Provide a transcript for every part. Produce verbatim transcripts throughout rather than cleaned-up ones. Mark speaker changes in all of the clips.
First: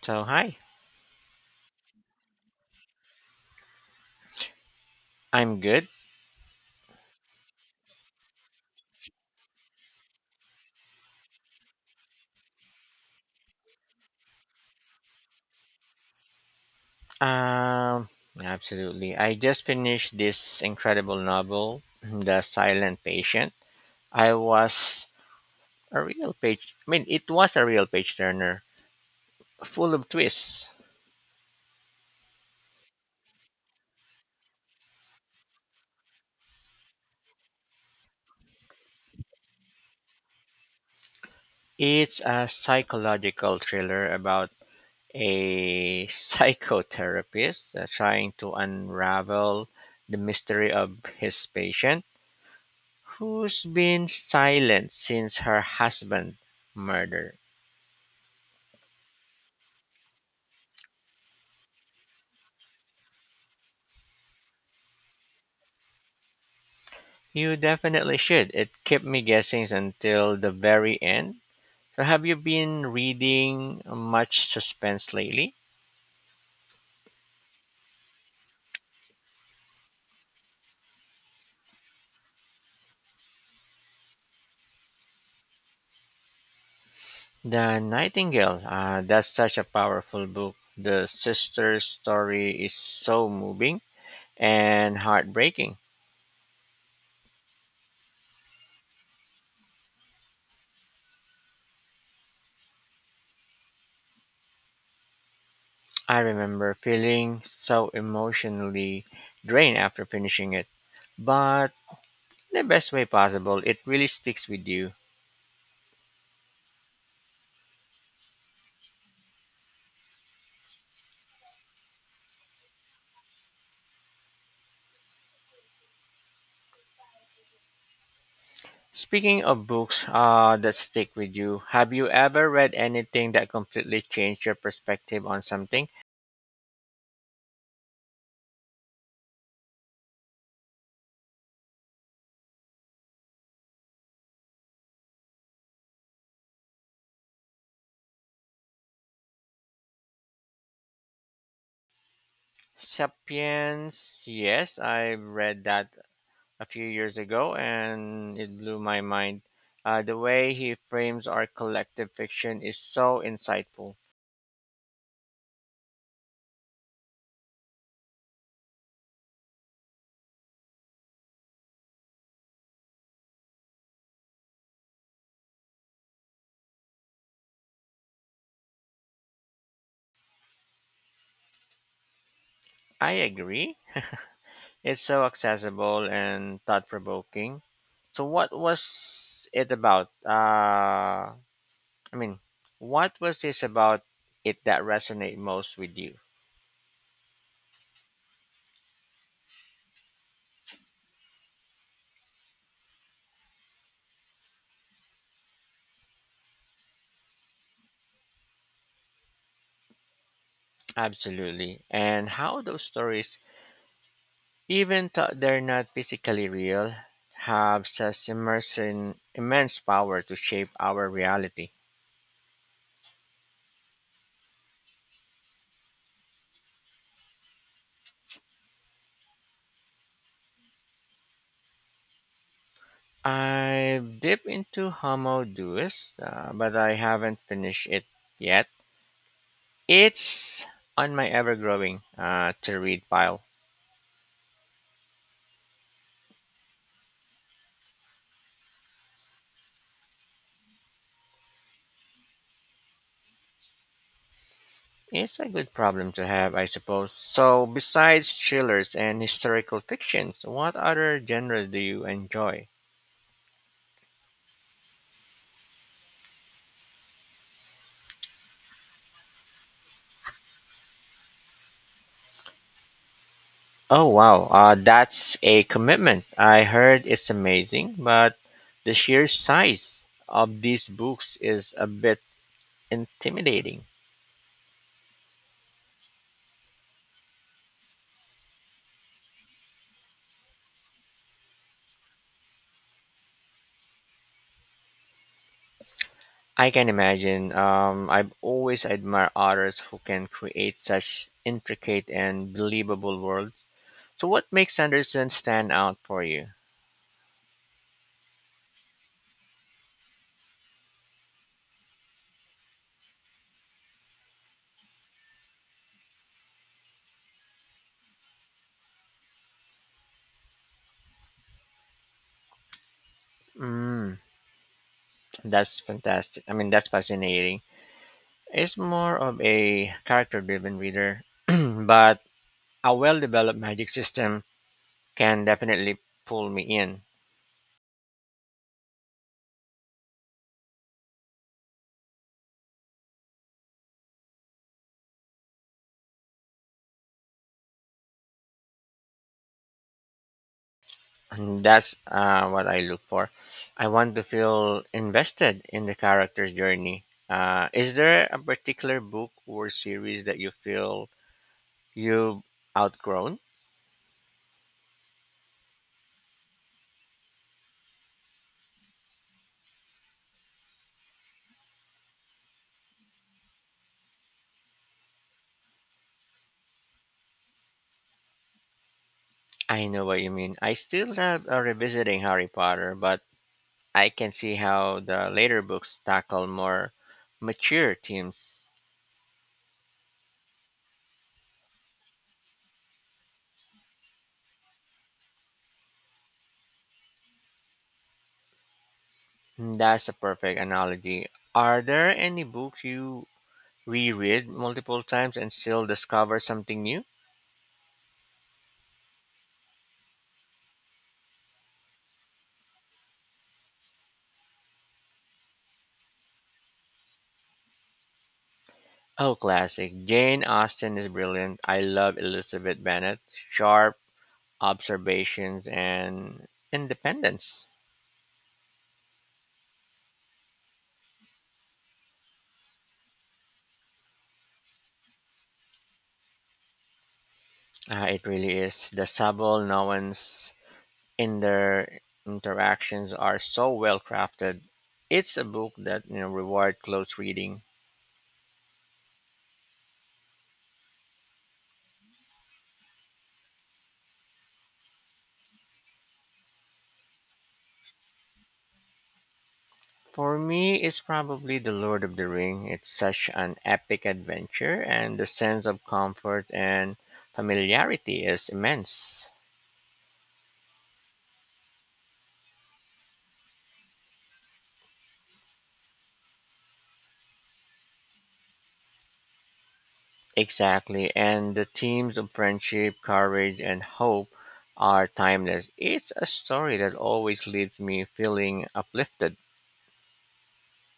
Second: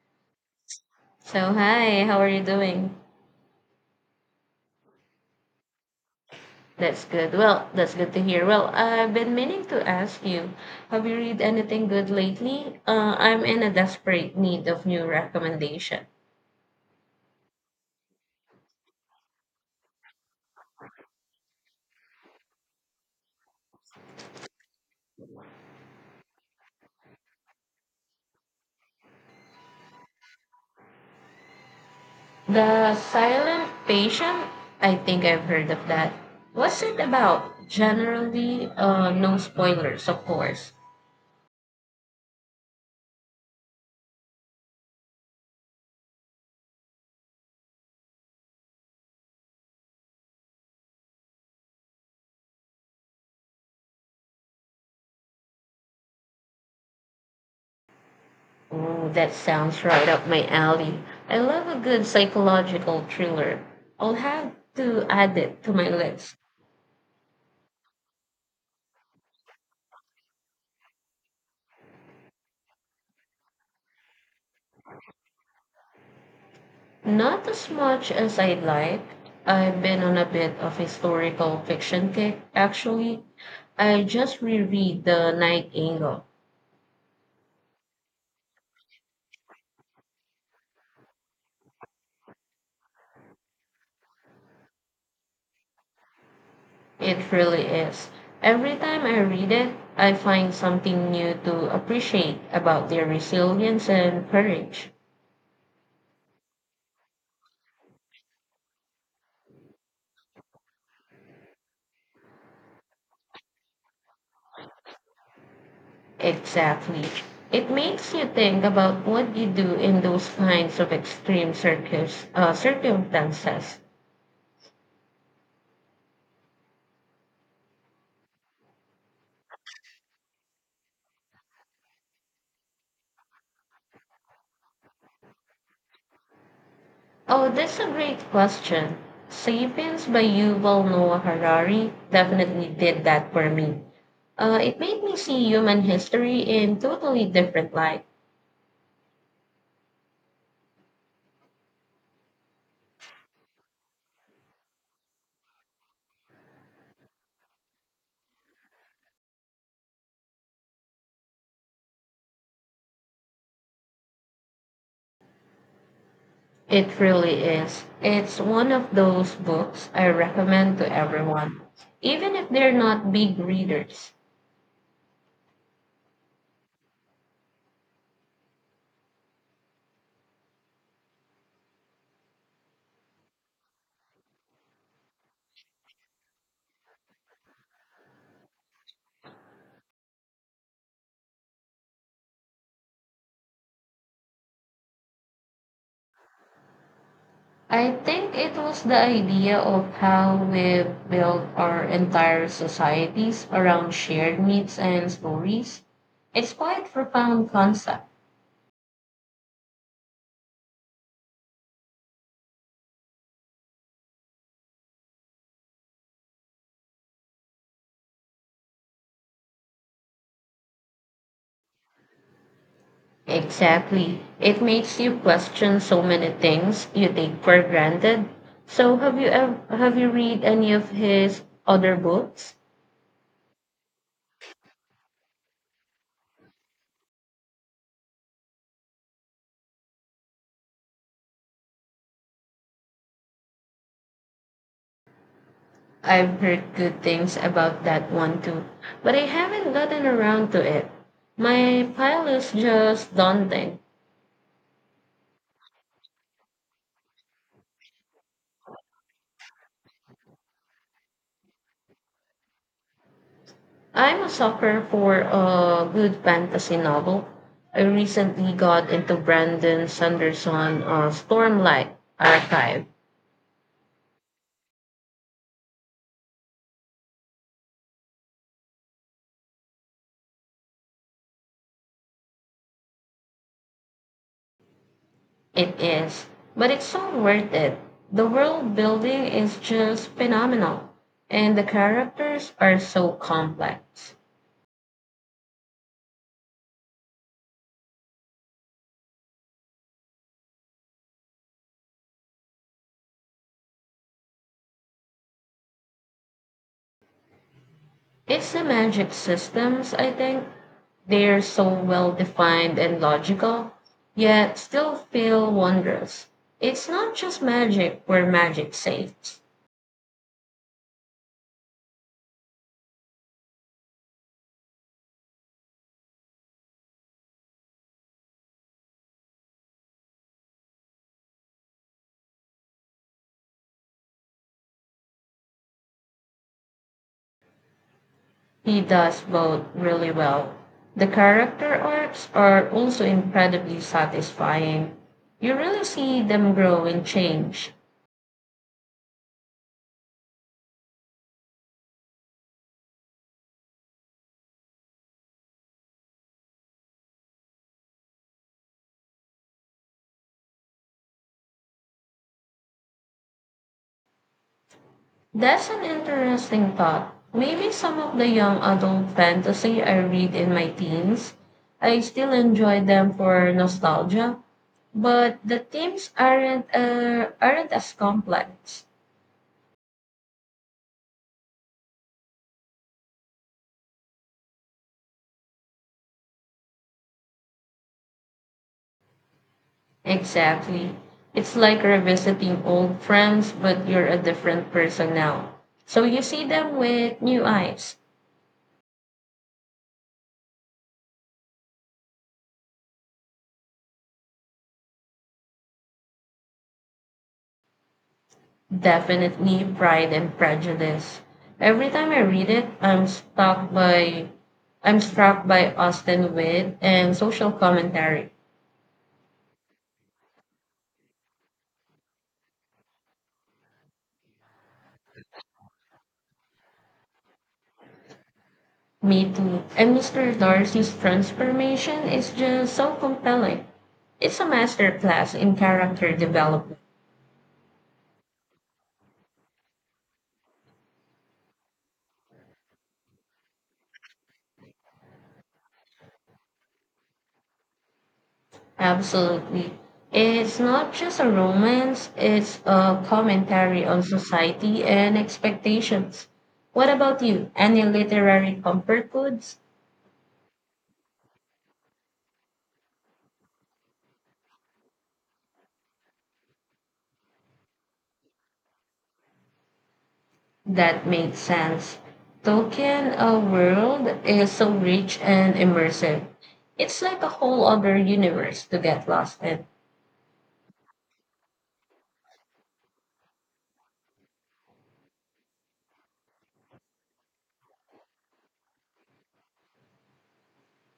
Speaker 1: So hi,
Speaker 2: So, hi, how are you doing?
Speaker 1: I'm good.
Speaker 2: That's good. Well, that's good to hear. Well, I've been meaning to ask you, have you read anything good lately? Uh, I'm in a desperate need of new recommendation.
Speaker 1: Um, Absolutely. I just finished this incredible novel, The Silent Patient. I was a real page. I mean, it was a real page turner, full of twists.
Speaker 2: The Silent Patient? I think I've heard of that. What's it about? Generally, uh, no spoilers, of course.
Speaker 1: It's a psychological thriller about a psychotherapist uh, trying to unravel the mystery of his patient who's been silent since her husband murder.
Speaker 2: Ooh, that sounds right up my alley. I love a good psychological thriller. I'll have to add it to my list.
Speaker 1: You definitely should. It kept me guessing until the very end. So have you been reading much suspense lately?
Speaker 2: Not as much as I'd like. I've been on a bit of historical fiction kick, actually. I just reread The Night Angle.
Speaker 1: The Nightingale. Uh, that's such a powerful book. The sister's story is so moving and heartbreaking.
Speaker 2: It really is. Every time I read it, I find something new to appreciate about their resilience and courage.
Speaker 1: I remember feeling so emotionally drained after finishing it, but the best way possible. It really sticks with you.
Speaker 2: Exactly. It makes you think about what you do in those kinds of extreme circus, uh, circumstances.
Speaker 1: Speaking of books uh, that stick with you, have you ever read anything that completely changed your perspective on something?
Speaker 2: Oh, that's a great question. Sapiens by Yuval Noah Harari definitely did that for me. Uh, it made me see human history in totally different light.
Speaker 1: Sapiens, yes, I read that a few years ago and it blew my mind. Uh, the way he frames our collective fiction is so insightful.
Speaker 2: It really is. It's one of those books I recommend to everyone, even if they're not big readers.
Speaker 1: I agree. It's so accessible and thought provoking. So, what was it about? Uh, I mean, what was this about it that resonate most with you?
Speaker 2: I think it was the idea of how we build our entire societies around shared needs and stories. It's quite profound concept.
Speaker 1: Absolutely. And how those stories, even though they're not physically real, have such immersion, immense power to shape our reality.
Speaker 2: Exactly. It makes you question so many things you take for granted. So have you ever, have you read any of his other books?
Speaker 1: I've dipped into Homo Deus, uh, but I haven't finished it yet. It's on my ever growing uh, to read pile.
Speaker 2: I've heard good things about that one too, but I haven't gotten around to it. My pile is just daunting.
Speaker 1: It's a good problem to have, I suppose. So, besides thrillers and historical fictions, what other genre do you enjoy?
Speaker 2: I'm a sucker for a good fantasy novel. I recently got into Brandon Sanderson uh, Stormlight Archive.
Speaker 1: Oh, wow, uh, that's a commitment. I heard it's amazing, but the sheer size of these books is a bit intimidating.
Speaker 2: It is, but it's so worth it. The world building is just phenomenal, and the characters are so complex.
Speaker 1: I can imagine. Um, I've always admired authors who can create such intricate and believable worlds. So, what makes Anderson stand out for you?
Speaker 2: It's the magic systems, I think. They're so well defined and logical, yet still feel wondrous. It's not just magic where magic saves.
Speaker 1: Mm. That's fantastic. I mean, that's fascinating. It's more of a character driven reader, but a well developed magic system can definitely pull me in.
Speaker 2: He does both really well. The character arcs are also incredibly satisfying. You really see them grow and change.
Speaker 1: And that's uh, what I look for. I want to feel invested in the character's journey. Uh, is there a particular book or series that you feel you've outgrown?
Speaker 2: That's an interesting thought. Maybe some of the young adult fantasy I read in my teens, I still enjoy them for nostalgia, but the themes aren't uh, aren't as complex.
Speaker 1: I know what you mean. I still love uh, revisiting Harry Potter, but I can see how the later books tackle more mature themes.
Speaker 2: Exactly. It's like revisiting old friends, but you're a different person now. So you see them with new eyes.
Speaker 1: Hmm, that's a perfect analogy. Are there any books you reread multiple times and still discover something new?
Speaker 2: Definitely Pride and Prejudice. Every time I read it, I'm struck by I'm struck by Austin wit and social commentary.
Speaker 1: Oh, classic. Jane Austen is brilliant. I love Elizabeth Bennet. Sharp observations and independence.
Speaker 2: Me too. And mister Darcy's transformation is just so compelling. It's a masterclass in character development.
Speaker 1: Ah, it really is. The subtle nuance and their interactions are so well crafted. It's a book that you know reward close reading.
Speaker 2: Absolutely. It's not just a romance, it's a commentary on society and expectations. What about you? Any literary comfort foods?
Speaker 1: For me, it's probably The Lord of the Ring. It's such an epic adventure, and the sense of comfort and familiarity is immense.
Speaker 2: That made sense. Tolkien uh, world is so rich and immersive. It's like a whole other universe to get lost in.
Speaker 1: Exactly, and the themes of friendship, courage, and hope are timeless. It's a story that always leaves me feeling uplifted.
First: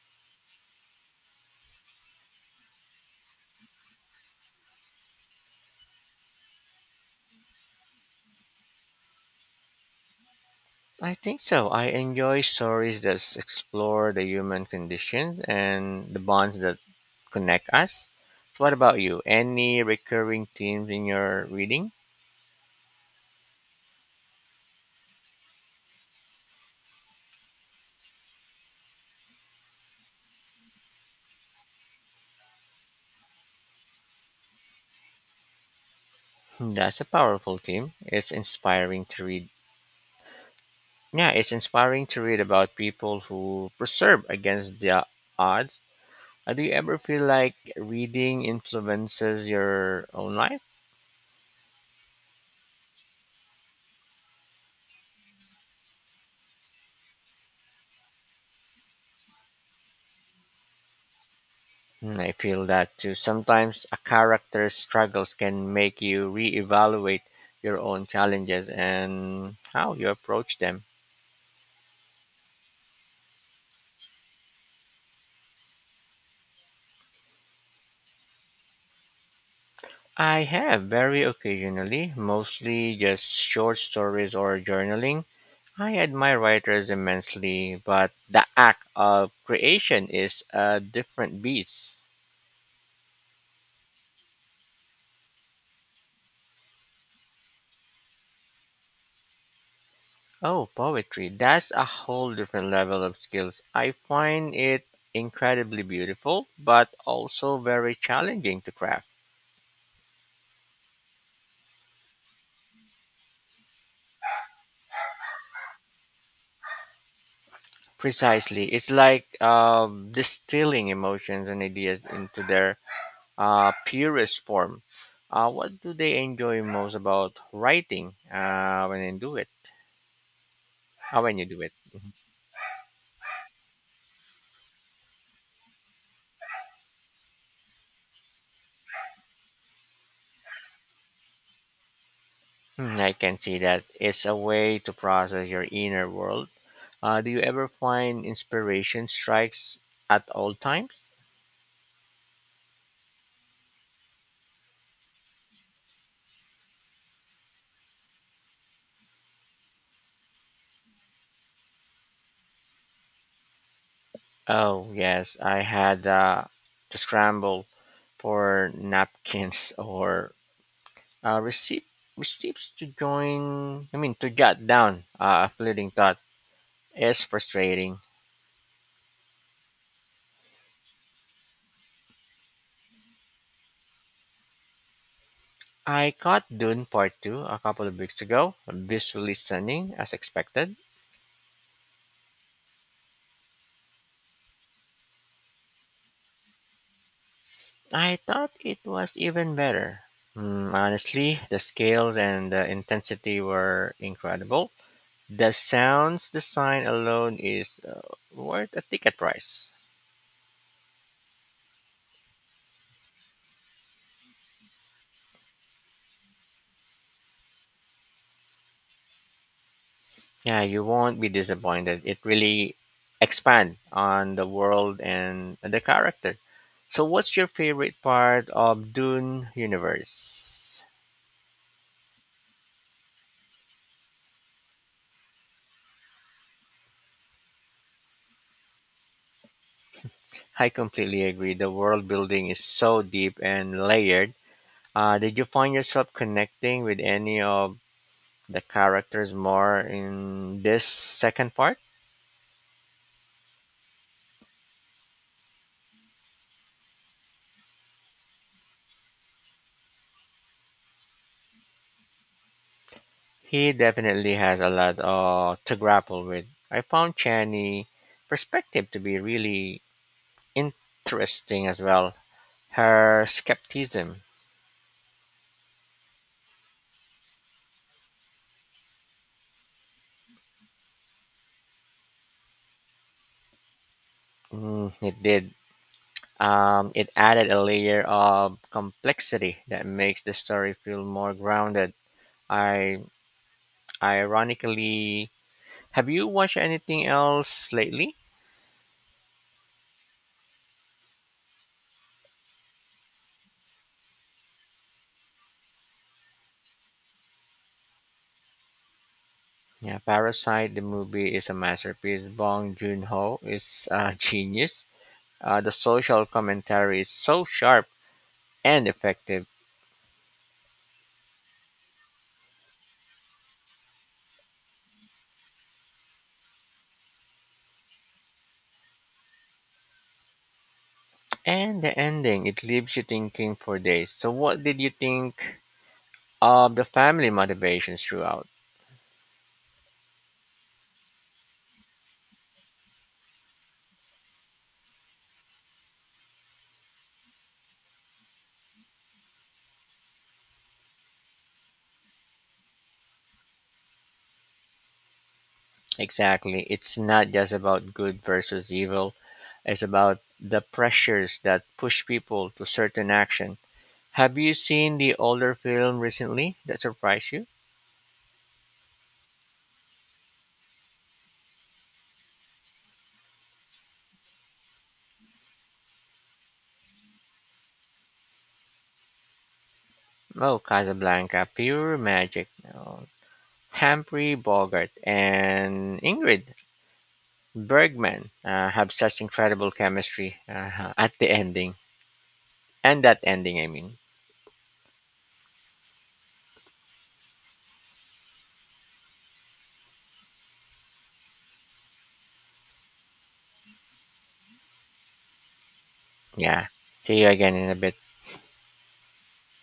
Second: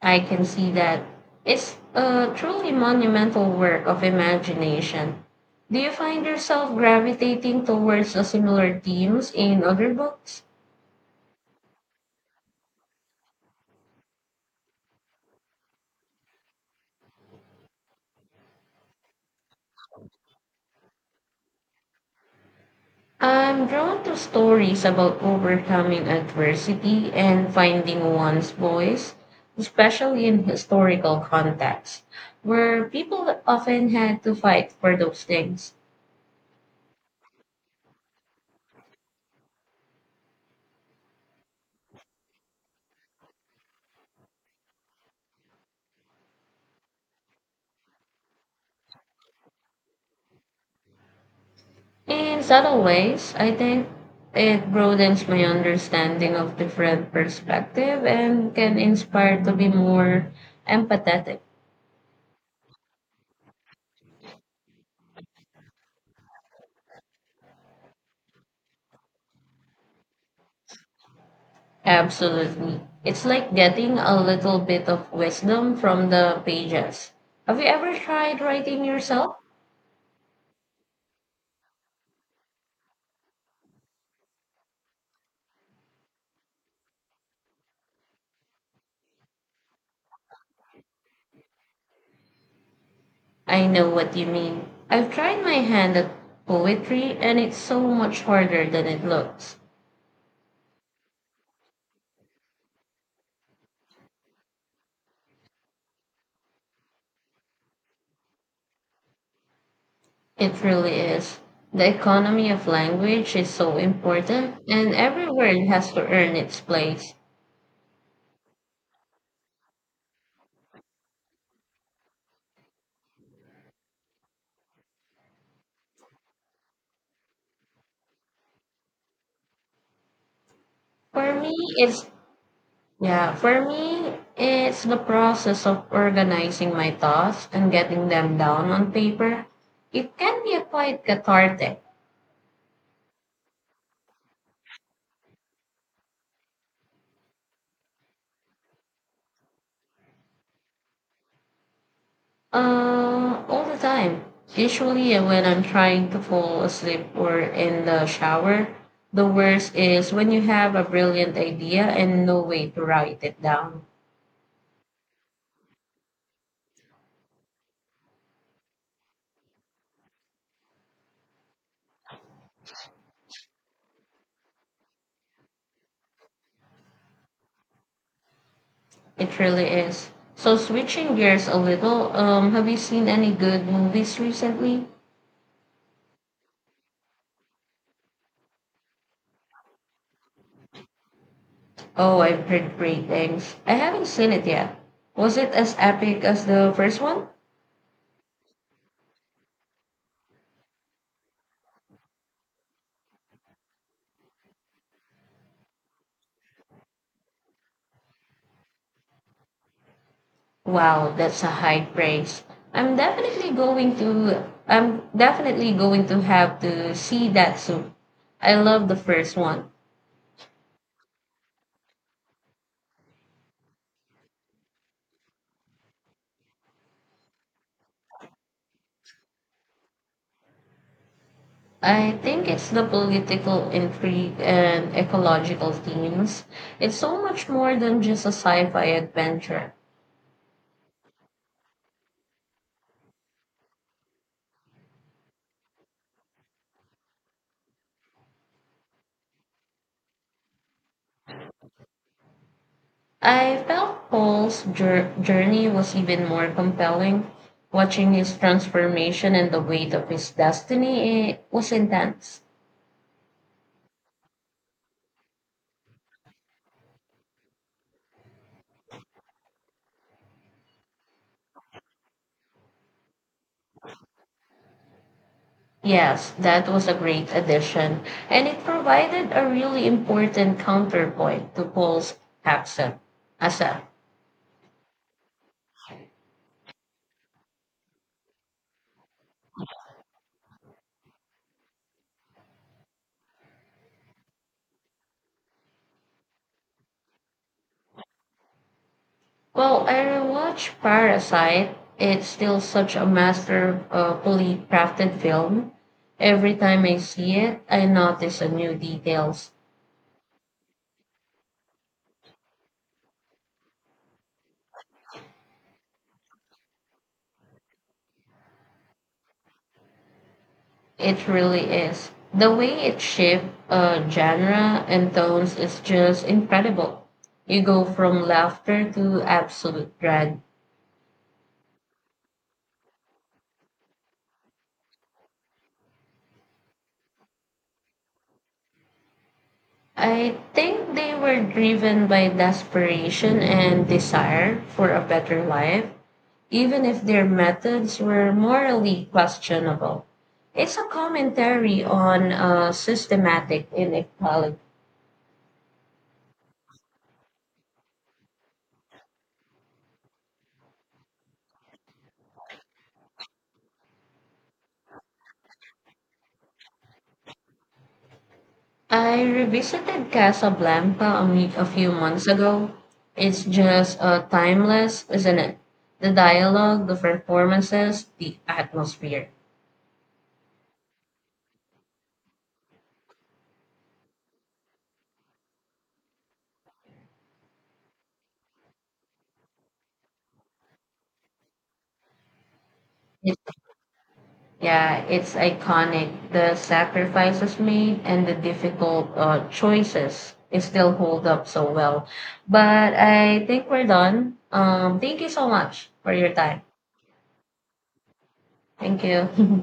Speaker 2: I can see that. It's a truly monumental work of imagination. Do you find yourself gravitating towards the similar themes in other books?
Speaker 1: I think so. I enjoy stories that s- explore the human condition and the bonds that connect us. So, what about you? Any recurring themes in your reading?
Speaker 2: I'm drawn to stories about overcoming adversity and finding one's voice, especially in historical contexts, where people often had to fight for those things.
Speaker 1: Hmm, that's a powerful theme. It's inspiring to read. Yeah, it's inspiring to read about people who persevere against the odds. Uh, Do you ever feel like reading influences your own life?
Speaker 2: In subtle ways, I think it broadens my understanding of different perspective and can inspire to be more empathetic.
Speaker 1: Mm, I feel that too. Sometimes a character's struggles can make you reevaluate your own challenges and how you approach them.
Speaker 2: Absolutely. It's like getting a little bit of wisdom from the pages. Have you ever tried writing yourself?
Speaker 1: I have very occasionally, mostly just short stories or journaling. I admire writers immensely, but the act of creation is a different beast.
Speaker 2: I know what you mean. I've tried my hand at poetry and it's so much harder than it looks.
Speaker 1: Oh, poetry. That's a whole different level of skills. I find it incredibly beautiful, but also very challenging to craft.
Speaker 2: It really is. The economy of language is so important and every word has to earn its place.
Speaker 1: Precisely. It's like um, distilling emotions and ideas into their uh, purest form. Uh, what do they enjoy most about writing uh, when they do it? Uh,
Speaker 2: For
Speaker 1: when you
Speaker 2: me,
Speaker 1: do it?
Speaker 2: it's Yeah, for me, it's the process of organizing my thoughts and getting them down on paper. It can be quite cathartic.
Speaker 1: Hmm, I can see that it's a way to process your inner world. Uh, do you ever find inspiration strikes at all times?
Speaker 2: Uh, all the time. Usually, uh, when I'm trying to fall asleep or in the shower, the worst is when you have a brilliant idea and no way to write it down.
Speaker 1: Oh yes, I had uh, to scramble for napkins or uh, receive receives, to join I mean, to jot down uh, a fleeting thought is frustrating.
Speaker 2: It really is. So, switching gears a little, um, have you seen any good movies recently?
Speaker 1: I caught Dune Part two a couple of weeks ago. Visually stunning as expected.
Speaker 2: Oh, I've heard great things. I haven't seen it yet. Was it as epic as the first one?
Speaker 1: I thought it was even better. Hmm, honestly, the scale and the intensity were incredible. The sounds design alone is uh, worth a ticket price.
Speaker 2: Wow, that's a high praise. I'm definitely going to I'm definitely going to have to see that soon. I love the first one.
Speaker 1: Yeah, you won't be disappointed. It really expand on the world and the character. So what's your favorite part of Dune universe?
Speaker 2: I think it's the political intrigue and ecological themes. It's so much more than just a sci-fi adventure.
Speaker 1: I completely agree. The world building is so deep and layered. Uh, did you find yourself connecting with any of the characters more in this second part?
Speaker 2: I felt Paul's jour- journey was even more compelling. Watching his transformation and the weight of his destiny eh, was intense.
Speaker 1: He definitely has a lot uh, to grapple with. I found Chani perspective to be really interesting as well. Her skepticism.
Speaker 2: Yes, that was a great addition, and it provided a really important counterpoint to Paul's accent. Asa,
Speaker 1: Mm, it did. Um, it added a layer of complexity that makes the story feel more grounded. I Ironically, have you watched anything else lately?
Speaker 2: well, I rewatched Parasite. It's still such a masterfully crafted film. Every time I see it, I notice a new details.
Speaker 1: Yeah, Parasite the movie is a masterpiece. Bong Joon-ho is a genius. Uh, the social commentary is so sharp and effective,
Speaker 2: It really is. The way it shaped uh, genre and tones is just incredible. You go from laughter to absolute dread.
Speaker 1: and the ending it leaves you thinking for days. So, what did you think of the family motivations throughout?
Speaker 2: I think they were driven by desperation and desire for a better life, even if their methods were morally questionable. It's a commentary on uh, systematic inequality.
Speaker 1: Exactly. It's not just about good versus evil, it's about the pressures that push people to certain action. Have you seen the older film recently that surprised you?
Speaker 2: I revisited Casablanca a week, a few months ago. It's just uh, timeless, isn't it? The dialogue, the performances, the atmosphere.
Speaker 1: Oh, Casablanca, pure magic. Oh, Humphrey Bogart and Ingrid Bergman uh, have such incredible chemistry uh, at the ending, and that
Speaker 2: It,
Speaker 1: ending, I mean.
Speaker 2: yeah, it's iconic. The sacrifices made and the difficult uh, choices it still hold up so well. But I think we're done. Um, thank you so much for your time.
Speaker 1: Yeah. See you again in a bit.
Speaker 2: Thank you.